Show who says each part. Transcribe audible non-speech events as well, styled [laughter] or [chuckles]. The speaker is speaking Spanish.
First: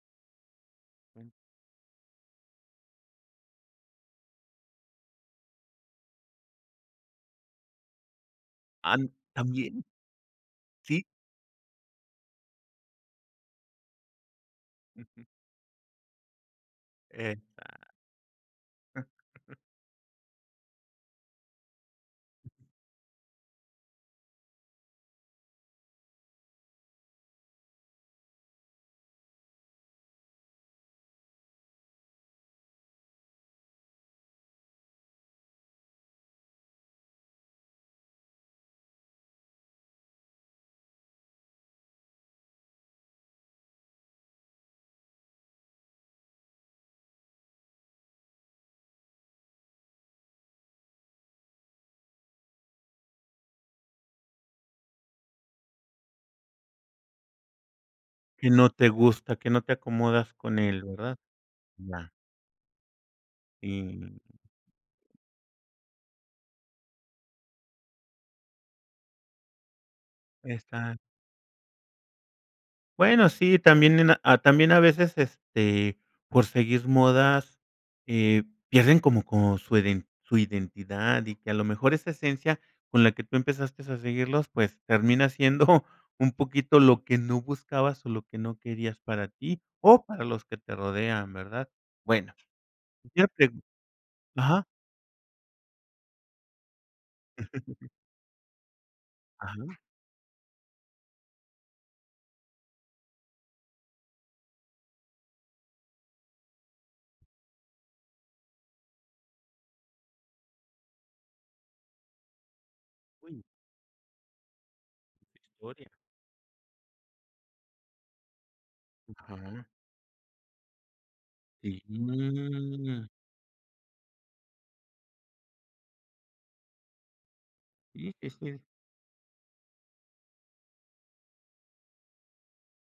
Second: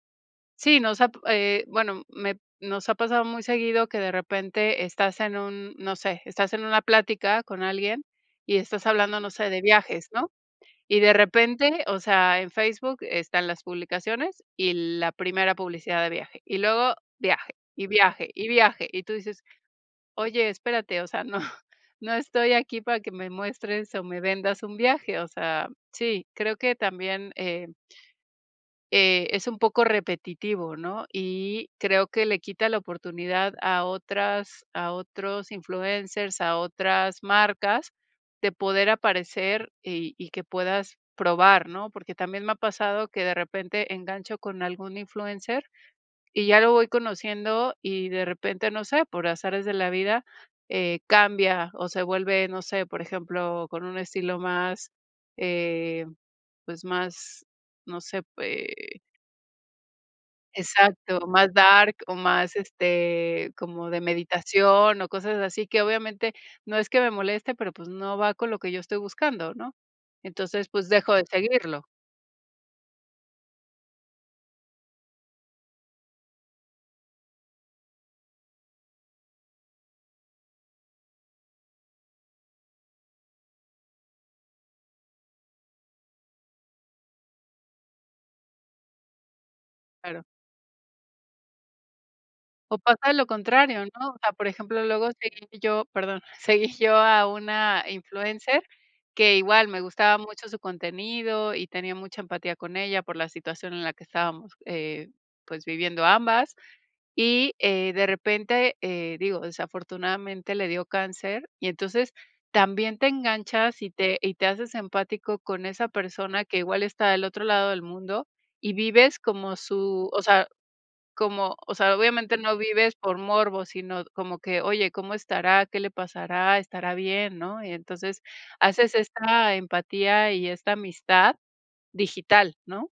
Speaker 1: Sí, nos ab
Speaker 2: Mm.
Speaker 1: eh, bueno, me nos ha pasado muy seguido que de repente estás en un, no sé, estás en una plática con alguien, y estás
Speaker 2: Am
Speaker 1: hablando no sé, de
Speaker 2: ¿también?
Speaker 1: viajes, ¿no?, y
Speaker 2: Sí.
Speaker 1: de repente, o sea, en Facebook están las publicaciones y la
Speaker 2: Ujú.
Speaker 1: primera publicidad de viaje, y luego
Speaker 2: Exact
Speaker 1: viaje, y viaje, y viaje, y tú dices:
Speaker 2: [chuckles]
Speaker 1: "Oye, espérate", o sea, "no, no estoy aquí para que me muestres o me vendas un viaje", o sea, sí, creo que también, eh eh, es un poco repetitivo, ¿no?, y creo que le quita la oportunidad a otras a otros influencers, a otras marcas, de poder aparecer y y que puedas probar, ¿no?, porque también me ha pasado que de repente engancho con algún influencer y ya lo voy conociendo y de repente, no sé, por azares de la vida, eh, cambia o se vuelve, no sé, por ejemplo, con un estilo más, eh, pues más, no sé,
Speaker 2: Que no te
Speaker 1: eh
Speaker 2: gusta, que no te acomodas con él, ¿verdad?,
Speaker 1: exacto más dark
Speaker 2: ya.
Speaker 1: o más, este, como de
Speaker 2: Sí.
Speaker 1: meditación o cosas así, que obviamente no es que me moleste, pero pues, no va con lo que yo estoy buscando, ¿no?, entonces, pues,
Speaker 2: Exac
Speaker 1: dejo de seguirlo.
Speaker 2: Bueno, sí, también en, ah, también a veces, este, por seguir modas, eh, pierden como con su iden su identidad y que a lo mejor esa esencia con la que tú empezaste a seguirlos pues, termina siendo, [chuckles] un poquito lo que no buscabas, o lo que no querías para tí o
Speaker 1: Claro.
Speaker 2: para los que te rodean, ¿verdad?, bueno,
Speaker 1: O pasa lo
Speaker 2: quería pregun
Speaker 1: contrario, ¿no?, o sea, por
Speaker 2: ajá.
Speaker 1: ejemplo, luego seguí yo perdón, seguí yo a una
Speaker 2: [chuckles]
Speaker 1: influencer que igual
Speaker 2: Ajá.
Speaker 1: me gustaba mucho su contenido y tenía mucha empatía con ella por la situación en la que estábamos, eh, pues, viviendo ambas, y, eh, de repente, eh, digo, desafortunadamente le dio cáncer y entonces también te
Speaker 2: Uy.
Speaker 1: enganchas y te y te haces empático
Speaker 2: Qué
Speaker 1: con esa
Speaker 2: historia.
Speaker 1: persona que igual está del otro lado del mundo y vives como
Speaker 2: Ajá.
Speaker 1: su o sea, como, o
Speaker 2: Sí,
Speaker 1: sea, obviamente no vives
Speaker 2: mm.
Speaker 1: por morbo, sino como que: "Oye, ¿cómo estará?, ¿qué le pasará?, ¿estará bien?", ¿no?, y
Speaker 2: Sí,
Speaker 1: entonces
Speaker 2: sí, sí.
Speaker 1: haces esta empatía, y esta amistad digital, ¿no?